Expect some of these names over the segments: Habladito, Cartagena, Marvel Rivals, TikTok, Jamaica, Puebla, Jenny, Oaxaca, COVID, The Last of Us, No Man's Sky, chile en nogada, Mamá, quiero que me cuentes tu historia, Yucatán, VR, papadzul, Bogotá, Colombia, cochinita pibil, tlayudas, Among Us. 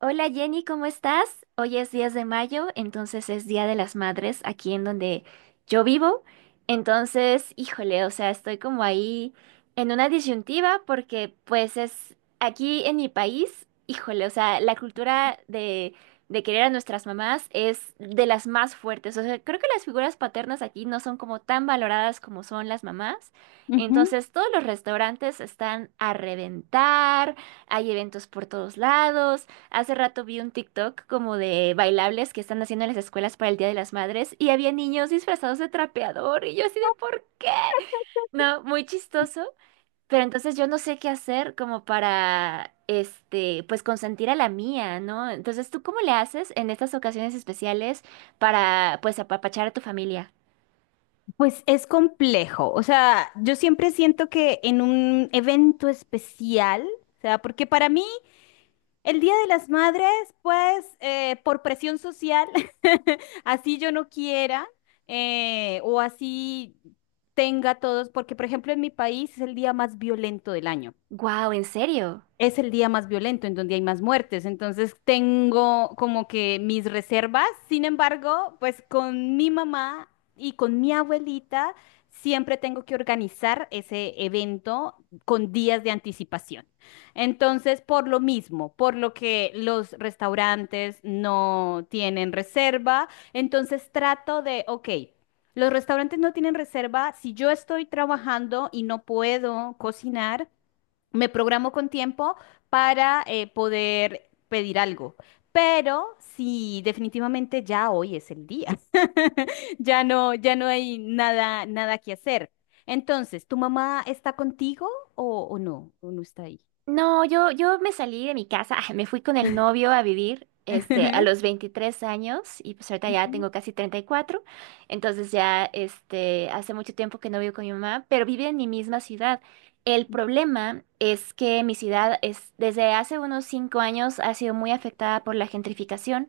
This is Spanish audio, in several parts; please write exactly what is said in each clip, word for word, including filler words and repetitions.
Hola Jenny, ¿cómo estás? Hoy es diez de mayo, entonces es Día de las Madres aquí en donde yo vivo. Entonces, híjole, o sea, estoy como ahí en una disyuntiva porque pues es aquí en mi país, híjole, o sea, la cultura de, de querer a nuestras mamás es de las más fuertes. O sea, creo que las figuras paternas aquí no son como tan valoradas como son las mamás. Ujú. Entonces, todos los restaurantes están a reventar, hay eventos por todos lados. Hace rato vi un TikTok como de bailables que están haciendo en las escuelas para el Día de las Madres y había niños disfrazados de trapeador y yo así de ¿por qué? No, muy chistoso. Pero entonces yo no sé qué hacer como para, este, pues consentir a la mía, ¿no? Entonces, ¿tú cómo le haces en estas ocasiones especiales para, pues, apapachar a tu familia? Pues es complejo, o sea, yo siempre siento que en un evento especial, o sea, porque para mí el Día de las Madres, pues eh, por presión social, así yo no quiera eh, o así tenga todos, porque por ejemplo en mi país es el día más violento del año. Wow, ¿en serio? Es el día más violento, en donde hay más muertes. Entonces tengo como que mis reservas. Sin embargo, pues con mi mamá y con mi abuelita siempre tengo que organizar ese evento con días de anticipación. Entonces, por lo mismo, por lo que los restaurantes no tienen reserva, entonces trato de, ok. Los restaurantes no tienen reserva. Si yo estoy trabajando y no puedo cocinar, me programo con tiempo para eh, poder pedir algo. Pero sí, definitivamente ya hoy es el día. Ya no, ya no hay nada, nada que hacer. Entonces, ¿tu mamá está contigo o, o no? ¿O no está ahí? No, yo, yo me salí de mi casa, ah, me fui con el novio a vivir, este, a los veintitrés años y pues ahorita ya Ujú, tengo casi treinta y cuatro. Entonces ya, este, hace mucho tiempo que no vivo con mi mamá, pero vive en mi misma ciudad. El problema es que mi ciudad es, desde hace unos cinco años ha sido muy afectada por la gentrificación,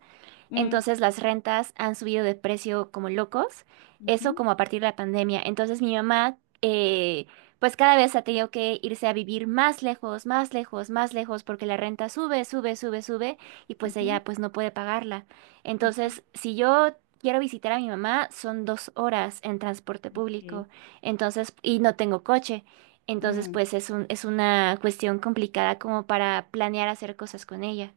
ujú, mm, entonces las rentas han subido de precio como locos, eso ujú, como a partir de la pandemia, entonces mi mamá... eh, pues cada vez ha tenido que irse a vivir más lejos, más lejos, más lejos, porque la renta sube, sube, sube, sube, y pues ujú, ella pues no puede pagarla. ujú, Entonces, si yo quiero visitar a mi mamá, son dos horas en transporte ok, público, entonces, y no tengo coche. Entonces, mm. pues es un, es una cuestión complicada como para planear hacer cosas con ella.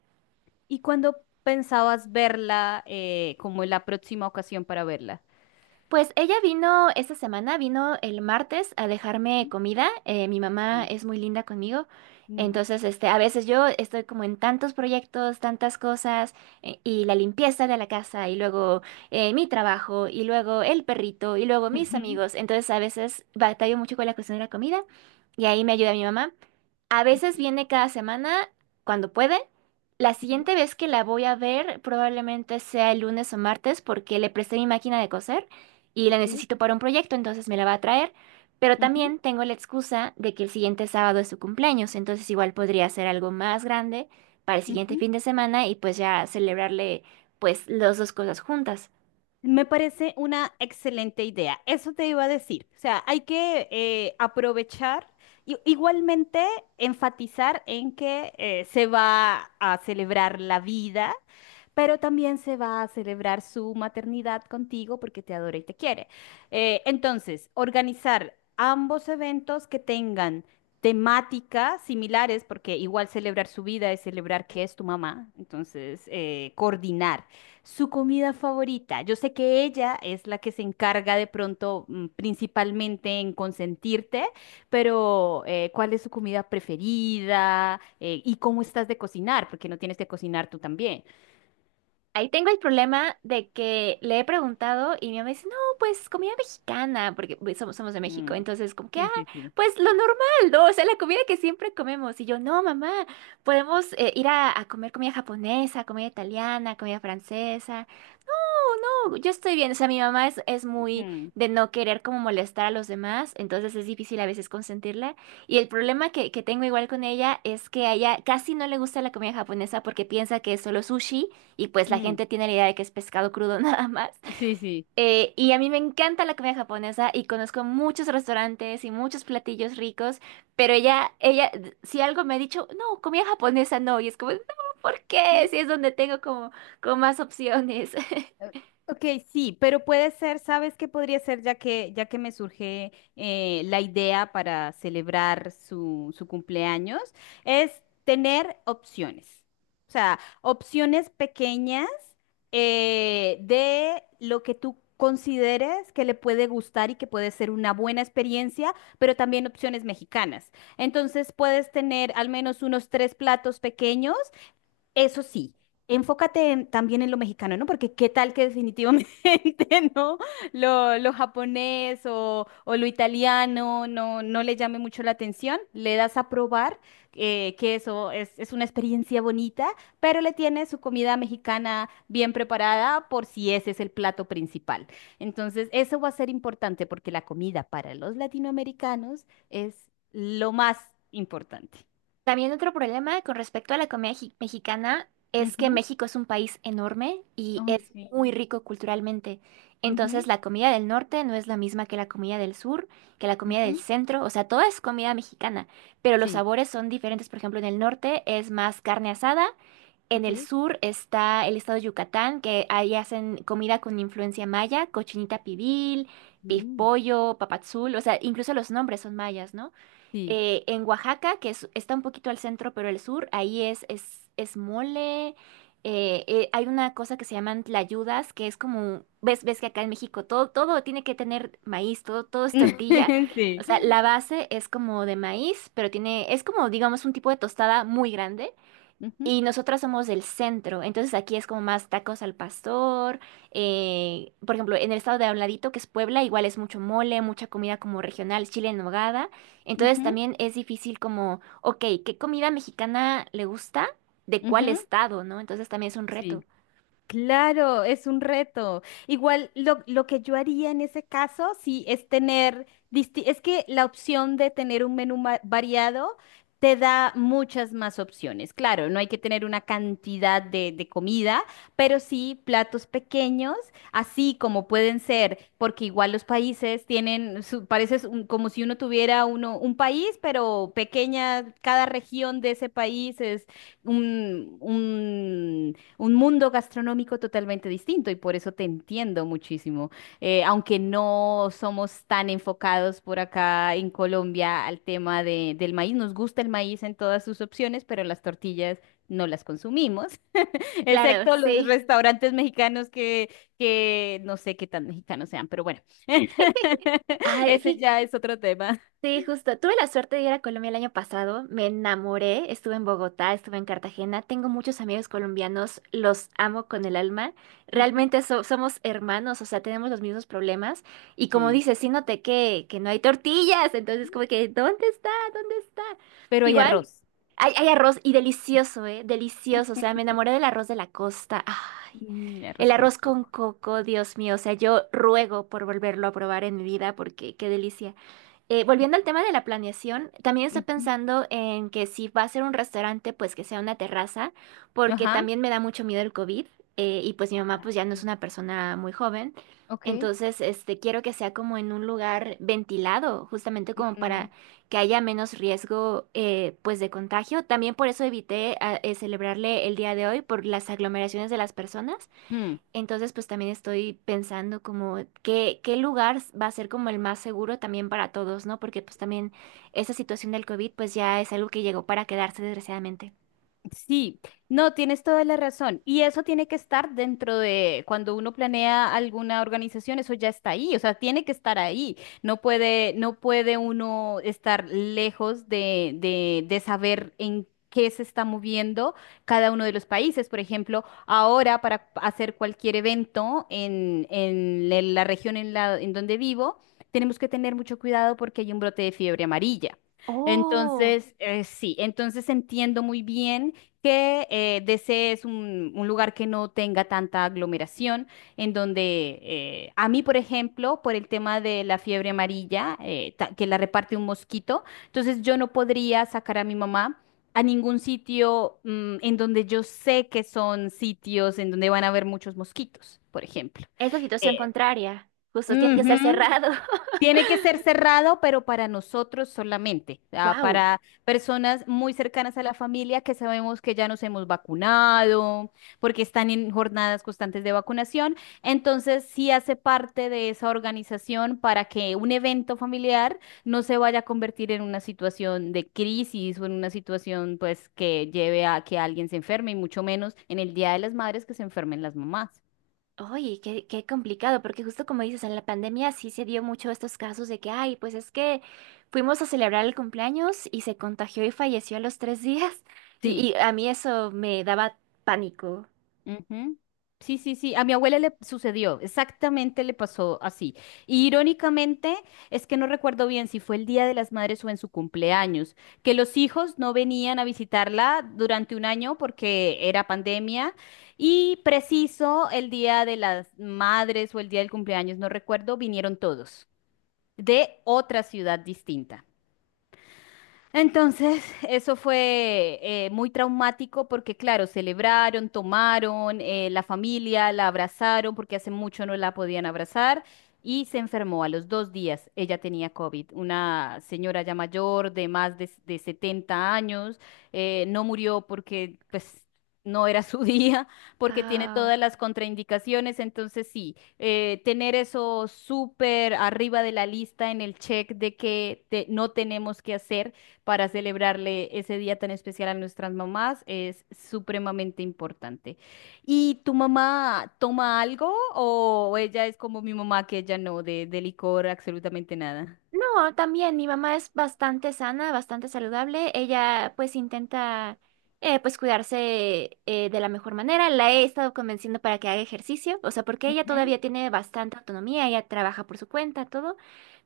¿Y cuándo pensabas verla eh, como la próxima ocasión para verla? Pues ella vino esta semana, vino el martes a dejarme Mm. comida. Eh, mi mamá Sí. es muy linda conmigo. Mm. Entonces, este, a veces yo estoy como en tantos proyectos, tantas cosas, eh, y la limpieza de la casa, y luego eh, mi trabajo, y luego el perrito, y luego mis amigos. Entonces, a veces batallo mucho con la cuestión de la comida, y ahí me ayuda mi mamá. A Ujú, veces ok, viene cada semana, cuando puede. La sí, siguiente vez que la voy a ver probablemente sea el lunes o martes porque le presté mi máquina de coser y la ok. necesito para un proyecto, entonces me la va a traer. Pero Ujú, también tengo la excusa de que el siguiente sábado es su cumpleaños, entonces igual podría hacer algo más grande para el siguiente ujú. fin de semana y pues ya celebrarle pues las dos cosas juntas. Me parece una excelente idea. Eso te iba a decir. O sea, hay que eh, aprovechar y igualmente enfatizar en que eh, se va a celebrar la vida, pero también se va a celebrar su maternidad contigo porque te adora y te quiere. Eh, entonces, organizar ambos eventos que tengan temáticas similares, porque igual celebrar su vida es celebrar que es tu mamá. Entonces, eh, coordinar. Su comida favorita. Yo sé que ella es la que se encarga de pronto mm, principalmente en consentirte, pero eh, ¿cuál es su comida preferida? Eh, ¿y cómo estás de cocinar? Porque no tienes que cocinar tú también. Ahí tengo el problema de que le he preguntado y mi mamá dice, no, pues comida mexicana, porque pues, somos, somos de México, Mm. entonces como que, ah, Sí, sí, sí. pues lo normal, ¿no? O sea, la comida que siempre comemos. Y yo, no, mamá, podemos eh, ir a, a comer comida japonesa, comida italiana, comida francesa. Yo estoy bien, o sea, mi mamá es, es muy Mm, de no querer como molestar a los demás, entonces es difícil a veces consentirla. Y el problema que, que tengo igual con ella es que a ella casi no le gusta la comida japonesa porque piensa que es solo sushi y pues la mm. gente tiene la idea de que es pescado crudo nada más. Sí, sí. Eh, y a mí me encanta la comida japonesa y conozco muchos restaurantes y muchos platillos ricos, pero ella, ella, si algo me ha dicho, no, comida japonesa no, y es como, no, ¿por qué? Si es donde tengo como, como más opciones. Eh, Ok, sí, pero puede ser, ¿sabes qué podría ser? Ya que, ya que me surge eh, la idea para celebrar su, su cumpleaños, es tener opciones. O sea, opciones pequeñas eh, de lo que tú consideres que le puede gustar y que puede ser una buena experiencia, pero también opciones mexicanas. Entonces puedes tener al menos unos tres platos pequeños, eso sí, enfócate en- también en lo mexicano, ¿no? Porque qué tal que definitivamente, ¿no? Lo, lo japonés o, o lo italiano no, no le llame mucho la atención. Le das a probar eh, que eso es, es una experiencia bonita, pero le tienes su comida mexicana bien preparada por si ese es el plato principal. Entonces, eso va a ser importante porque la comida para los latinoamericanos es lo más importante. También otro problema con respecto a la comida ji- mexicana es que Ujú. México es un país enorme y Ay, es muy sí. rico culturalmente. Ujú. Entonces la comida del norte no es la misma que la comida del sur, que la comida del Ujú, centro, o sea, toda es comida mexicana, pero los sí, sabores son diferentes. Por ejemplo, en el norte es más carne asada, en el ¿ok? sur está el estado de Yucatán, que ahí hacen comida con influencia maya, cochinita pibil, pif Mm, pollo, papadzul, o sea, incluso los nombres son mayas, ¿no? sí, Eh, en Oaxaca, que es- está un poquito al centro, pero el sur, ahí es, es, es mole. eh, eh, hay una cosa que se llaman tlayudas, que es como, ves, ves que acá en México todo, todo tiene que tener maíz, todo, todo es tortilla. O sea, sí, la base es como de maíz, pero tiene, es como, digamos, un tipo de tostada muy grande. ujú, Y nosotras somos el centro, entonces aquí es como más tacos al pastor. eh, por ejemplo, en el estado de Habladito, que es Puebla, igual es mucho mole, mucha comida como regional, chile en nogada. Entonces ujú, también es difícil como, ok, ¿qué comida mexicana le gusta? ¿De cuál ujú, estado, no? Entonces también es un reto. sí. Claro, es un reto. Igual lo, lo que yo haría en ese caso, sí, es tener, disti- es que la opción de tener un menú ma- variado te da muchas más opciones. Claro, no hay que tener una cantidad de, de comida, pero sí platos pequeños, así como pueden ser, porque igual los países tienen, su- parece es un- como si uno tuviera uno, un país, pero pequeña, cada región de ese país es un, un un mundo gastronómico totalmente distinto y por eso te entiendo muchísimo. Eh, aunque no somos tan enfocados por acá en Colombia al tema de- del maíz, nos gusta el maíz en todas sus opciones, pero las tortillas no las consumimos, Claro, excepto los sí. restaurantes mexicanos que, que no sé qué tan mexicanos sean, pero bueno, Ay, ese fí- ya es otro tema. sí, justo. Tuve la suerte de ir a Colombia el año pasado. Me enamoré. Estuve en Bogotá, estuve en Cartagena. Tengo muchos amigos colombianos. Los amo con el alma. Ujú. Realmente so- somos hermanos, o sea, tenemos los mismos problemas. Y como Sí, dices, sí noté que, que no hay tortillas. Entonces, como que, ¿dónde está? ¿Dónde está? pero hay Igual, arroz. hay, hay arroz y delicioso, ¿eh? Delicioso. O sea, me enamoré del arroz de la costa. Ah, Mm, el arroz con arroz con coco. coco, Dios mío. O sea, yo ruego por volverlo a probar en mi vida porque qué delicia. Eh, volviendo al tema de la planeación, también estoy Ujú. pensando en que si va a ser un restaurante, pues que sea una terraza, porque Ajá. también me da mucho miedo el COVID, eh, y pues mi mamá Ah, pues ya no es ok. una persona muy joven, Ok. entonces este quiero que sea como en un lugar ventilado, justamente como Mm. para que haya menos riesgo eh, pues de contagio. También por eso evité ah, eh, celebrarle el día de hoy por las aglomeraciones de las personas. Hmm. Entonces, pues también estoy pensando como qué, qué lugar va a ser como el más seguro también para todos, ¿no? Porque pues también esa situación del COVID pues ya es algo que llegó para quedarse desgraciadamente. Sí, no, tienes toda la razón. Y eso tiene que estar dentro de cuando uno planea alguna organización, eso ya está ahí, o sea, tiene que estar ahí. No puede, no puede uno estar lejos de, de, de saber en qué se está moviendo cada uno de los países. Por ejemplo, ahora para hacer cualquier evento en, en la la región en la, en donde vivo, tenemos que tener mucho cuidado porque hay un brote de fiebre amarilla. Oh, Entonces, eh, sí, entonces entiendo muy bien que eh, desees un, un lugar que no tenga tanta aglomeración, en donde eh, a mí, por ejemplo, por el tema de la fiebre amarilla, eh, ta- que la reparte un mosquito, entonces yo no podría sacar a mi mamá a ningún sitio mm, en donde yo sé que son sitios en donde van a haber muchos mosquitos, por ejemplo. es la situación Eh, contraria. Justo tiene que ser ujú, cerrado. tiene que ser cerrado, pero para nosotros solamente, ah, Wow. para personas muy cercanas a la familia que sabemos que ya nos hemos vacunado, porque están en jornadas constantes de vacunación. Entonces, sí hace parte de esa organización para que un evento familiar no se vaya a convertir en una situación de crisis o en una situación pues que lleve a que alguien se enferme y mucho menos en el Día de las Madres que se enfermen las mamás. Oye, qué, qué complicado, porque justo como dices, en la pandemia sí se dio mucho estos casos de que, ay, pues es que fuimos a celebrar el cumpleaños y se contagió y falleció a los tres días. Y, y a mí eso me daba pánico. Ujú. Sí, sí, sí. A mi abuela le sucedió, exactamente le pasó así. Y irónicamente, es que no recuerdo bien si fue el Día de las Madres o en su cumpleaños, que los hijos no venían a visitarla durante un año porque era pandemia y preciso el Día de las Madres o el Día del cumpleaños, no recuerdo, vinieron todos de otra ciudad distinta. Entonces, eso fue eh, muy traumático porque, claro, celebraron, tomaron, eh, la familia la abrazaron porque hace mucho no la podían abrazar y se enfermó a los dos días. Ella tenía COVID, una señora ya mayor de más de, de setenta años, eh, no murió porque, pues, no era su día, porque tiene Ah. todas las contraindicaciones. Entonces, sí, eh, tener eso súper arriba de la lista en el check de que te- no tenemos que hacer para celebrarle ese día tan especial a nuestras mamás es supremamente importante. ¿Y tu mamá toma algo o ella es como mi mamá que ella no, de, de licor absolutamente nada? No, también mi mamá es bastante sana, bastante saludable. Ella pues intenta eh, pues cuidarse eh, de la mejor manera. La he estado convenciendo para que haga ejercicio, o sea, porque ella Ujú. todavía tiene bastante autonomía, ella trabaja por su cuenta, todo,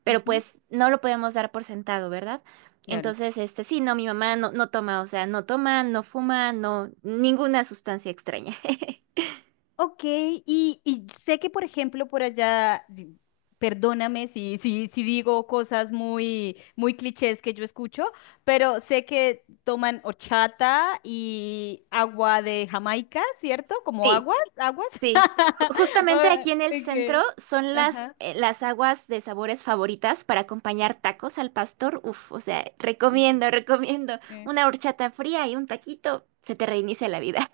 pero Ujú, pues no lo podemos dar por sentado, ¿verdad? claro. Entonces, este, sí, no, mi mamá no, no toma, o sea, no toma, no fuma, no, ninguna sustancia extraña. Ok, y, y sé que, por ejemplo, por allá, di- perdóname si, si, si digo cosas muy, muy clichés que yo escucho, pero sé que toman horchata y agua de Jamaica, ¿cierto? Como Sí. aguas, aguas. Sí, ju- justamente Ah, aquí en el centro ok, son las, ajá. eh, las aguas de sabores favoritas para acompañar tacos al pastor. Uf, o sea, recomiendo, recomiendo una horchata fría y un taquito, se te reinicia la vida.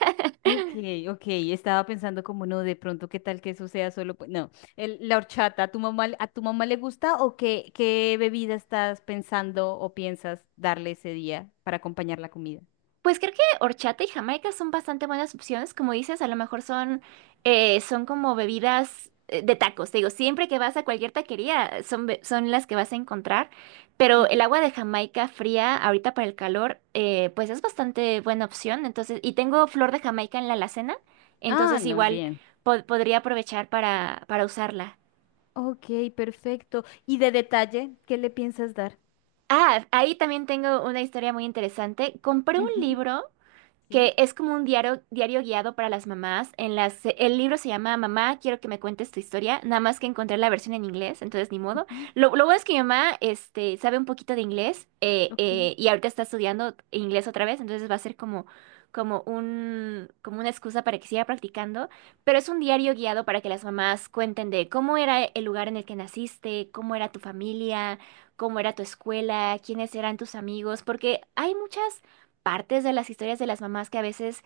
Ok, ok, estaba pensando como no, de pronto qué tal que eso sea solo, pues, no, el- la horchata, ¿a tu mamá, a tu mamá le gusta o qué, qué bebida estás pensando o piensas darle ese día para acompañar la comida? Pues creo que horchata y jamaica son bastante buenas opciones, como dices, a lo mejor son, eh, son como bebidas eh, de tacos, te digo, siempre que vas a cualquier taquería eh, son, be- son las que vas a encontrar, pero Ujú. el agua de Jamaica fría ahorita para el calor, eh, pues es bastante buena opción, entonces, y tengo flor de Jamaica en la alacena, Ah, entonces no, igual bien. po- podría aprovechar para, para usarla. Ok, perfecto. ¿Y de detalle, qué le piensas dar? Ah, ahí también tengo una historia muy interesante, compré un Ujú. libro Sí. que es como un diario, diario guiado para las mamás. En las, el libro se llama Mamá, quiero que me cuentes tu historia, nada más que encontré la versión en inglés, entonces ni modo. Ujú. Lo, lo bueno es que mi mamá este, sabe un poquito de inglés eh, Ok. eh, y ahorita está estudiando inglés otra vez, entonces va a ser como, como un, como una excusa para que siga practicando, pero es un diario guiado para que las mamás cuenten de cómo era el lugar en el que naciste, cómo era tu familia, cómo era tu escuela, quiénes eran tus amigos, porque hay muchas partes de las historias de las mamás que a veces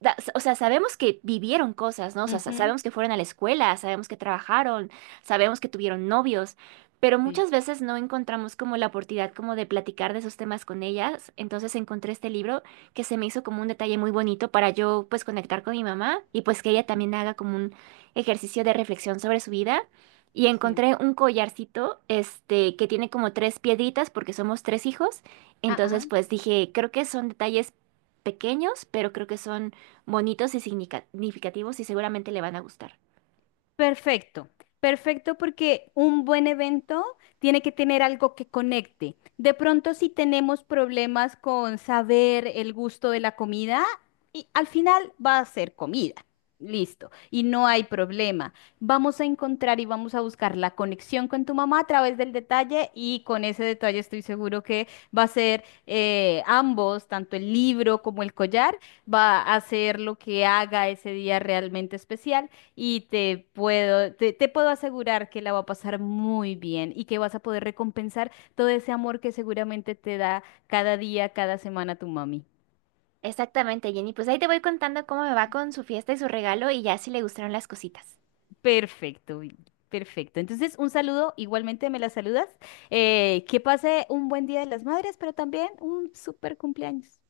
da- o sea, sabemos que vivieron cosas, ¿no? O sea, sa- Ujú. sabemos que fueron a la escuela, sabemos que trabajaron, sabemos que tuvieron novios, pero Sí, muchas veces no encontramos como la oportunidad como de platicar de esos temas con ellas. Entonces encontré este libro que se me hizo como un detalle muy bonito para yo pues conectar con mi mamá y pues que ella también haga como un ejercicio de reflexión sobre su vida. Y sí. encontré un collarcito, este, que tiene como tres piedritas porque somos tres hijos. Ah, ah. Entonces, pues dije, creo que son detalles pequeños, pero creo que son bonitos y signica- significativos y seguramente le van a gustar. Perfecto, perfecto porque un buen evento tiene que tener algo que conecte. De pronto si tenemos problemas con saber el gusto de la comida, y al final va a ser comida. Listo, y no hay problema. Vamos a encontrar y vamos a buscar la conexión con tu mamá a través del detalle y con ese detalle estoy seguro que va a ser eh, ambos, tanto el libro como el collar, va a hacer lo que haga ese día realmente especial. Y te puedo, te, te puedo asegurar que la va a pasar muy bien y que vas a poder recompensar todo ese amor que seguramente te da cada día, cada semana tu mami. Exactamente, Jenny. Pues ahí te voy contando cómo me va con su fiesta y su regalo y ya si le gustaron las cositas. Perfecto, Vicky, perfecto. Entonces, un saludo, igualmente me la saludas. Eh, que pase un buen Día de las Madres, pero también un súper cumpleaños.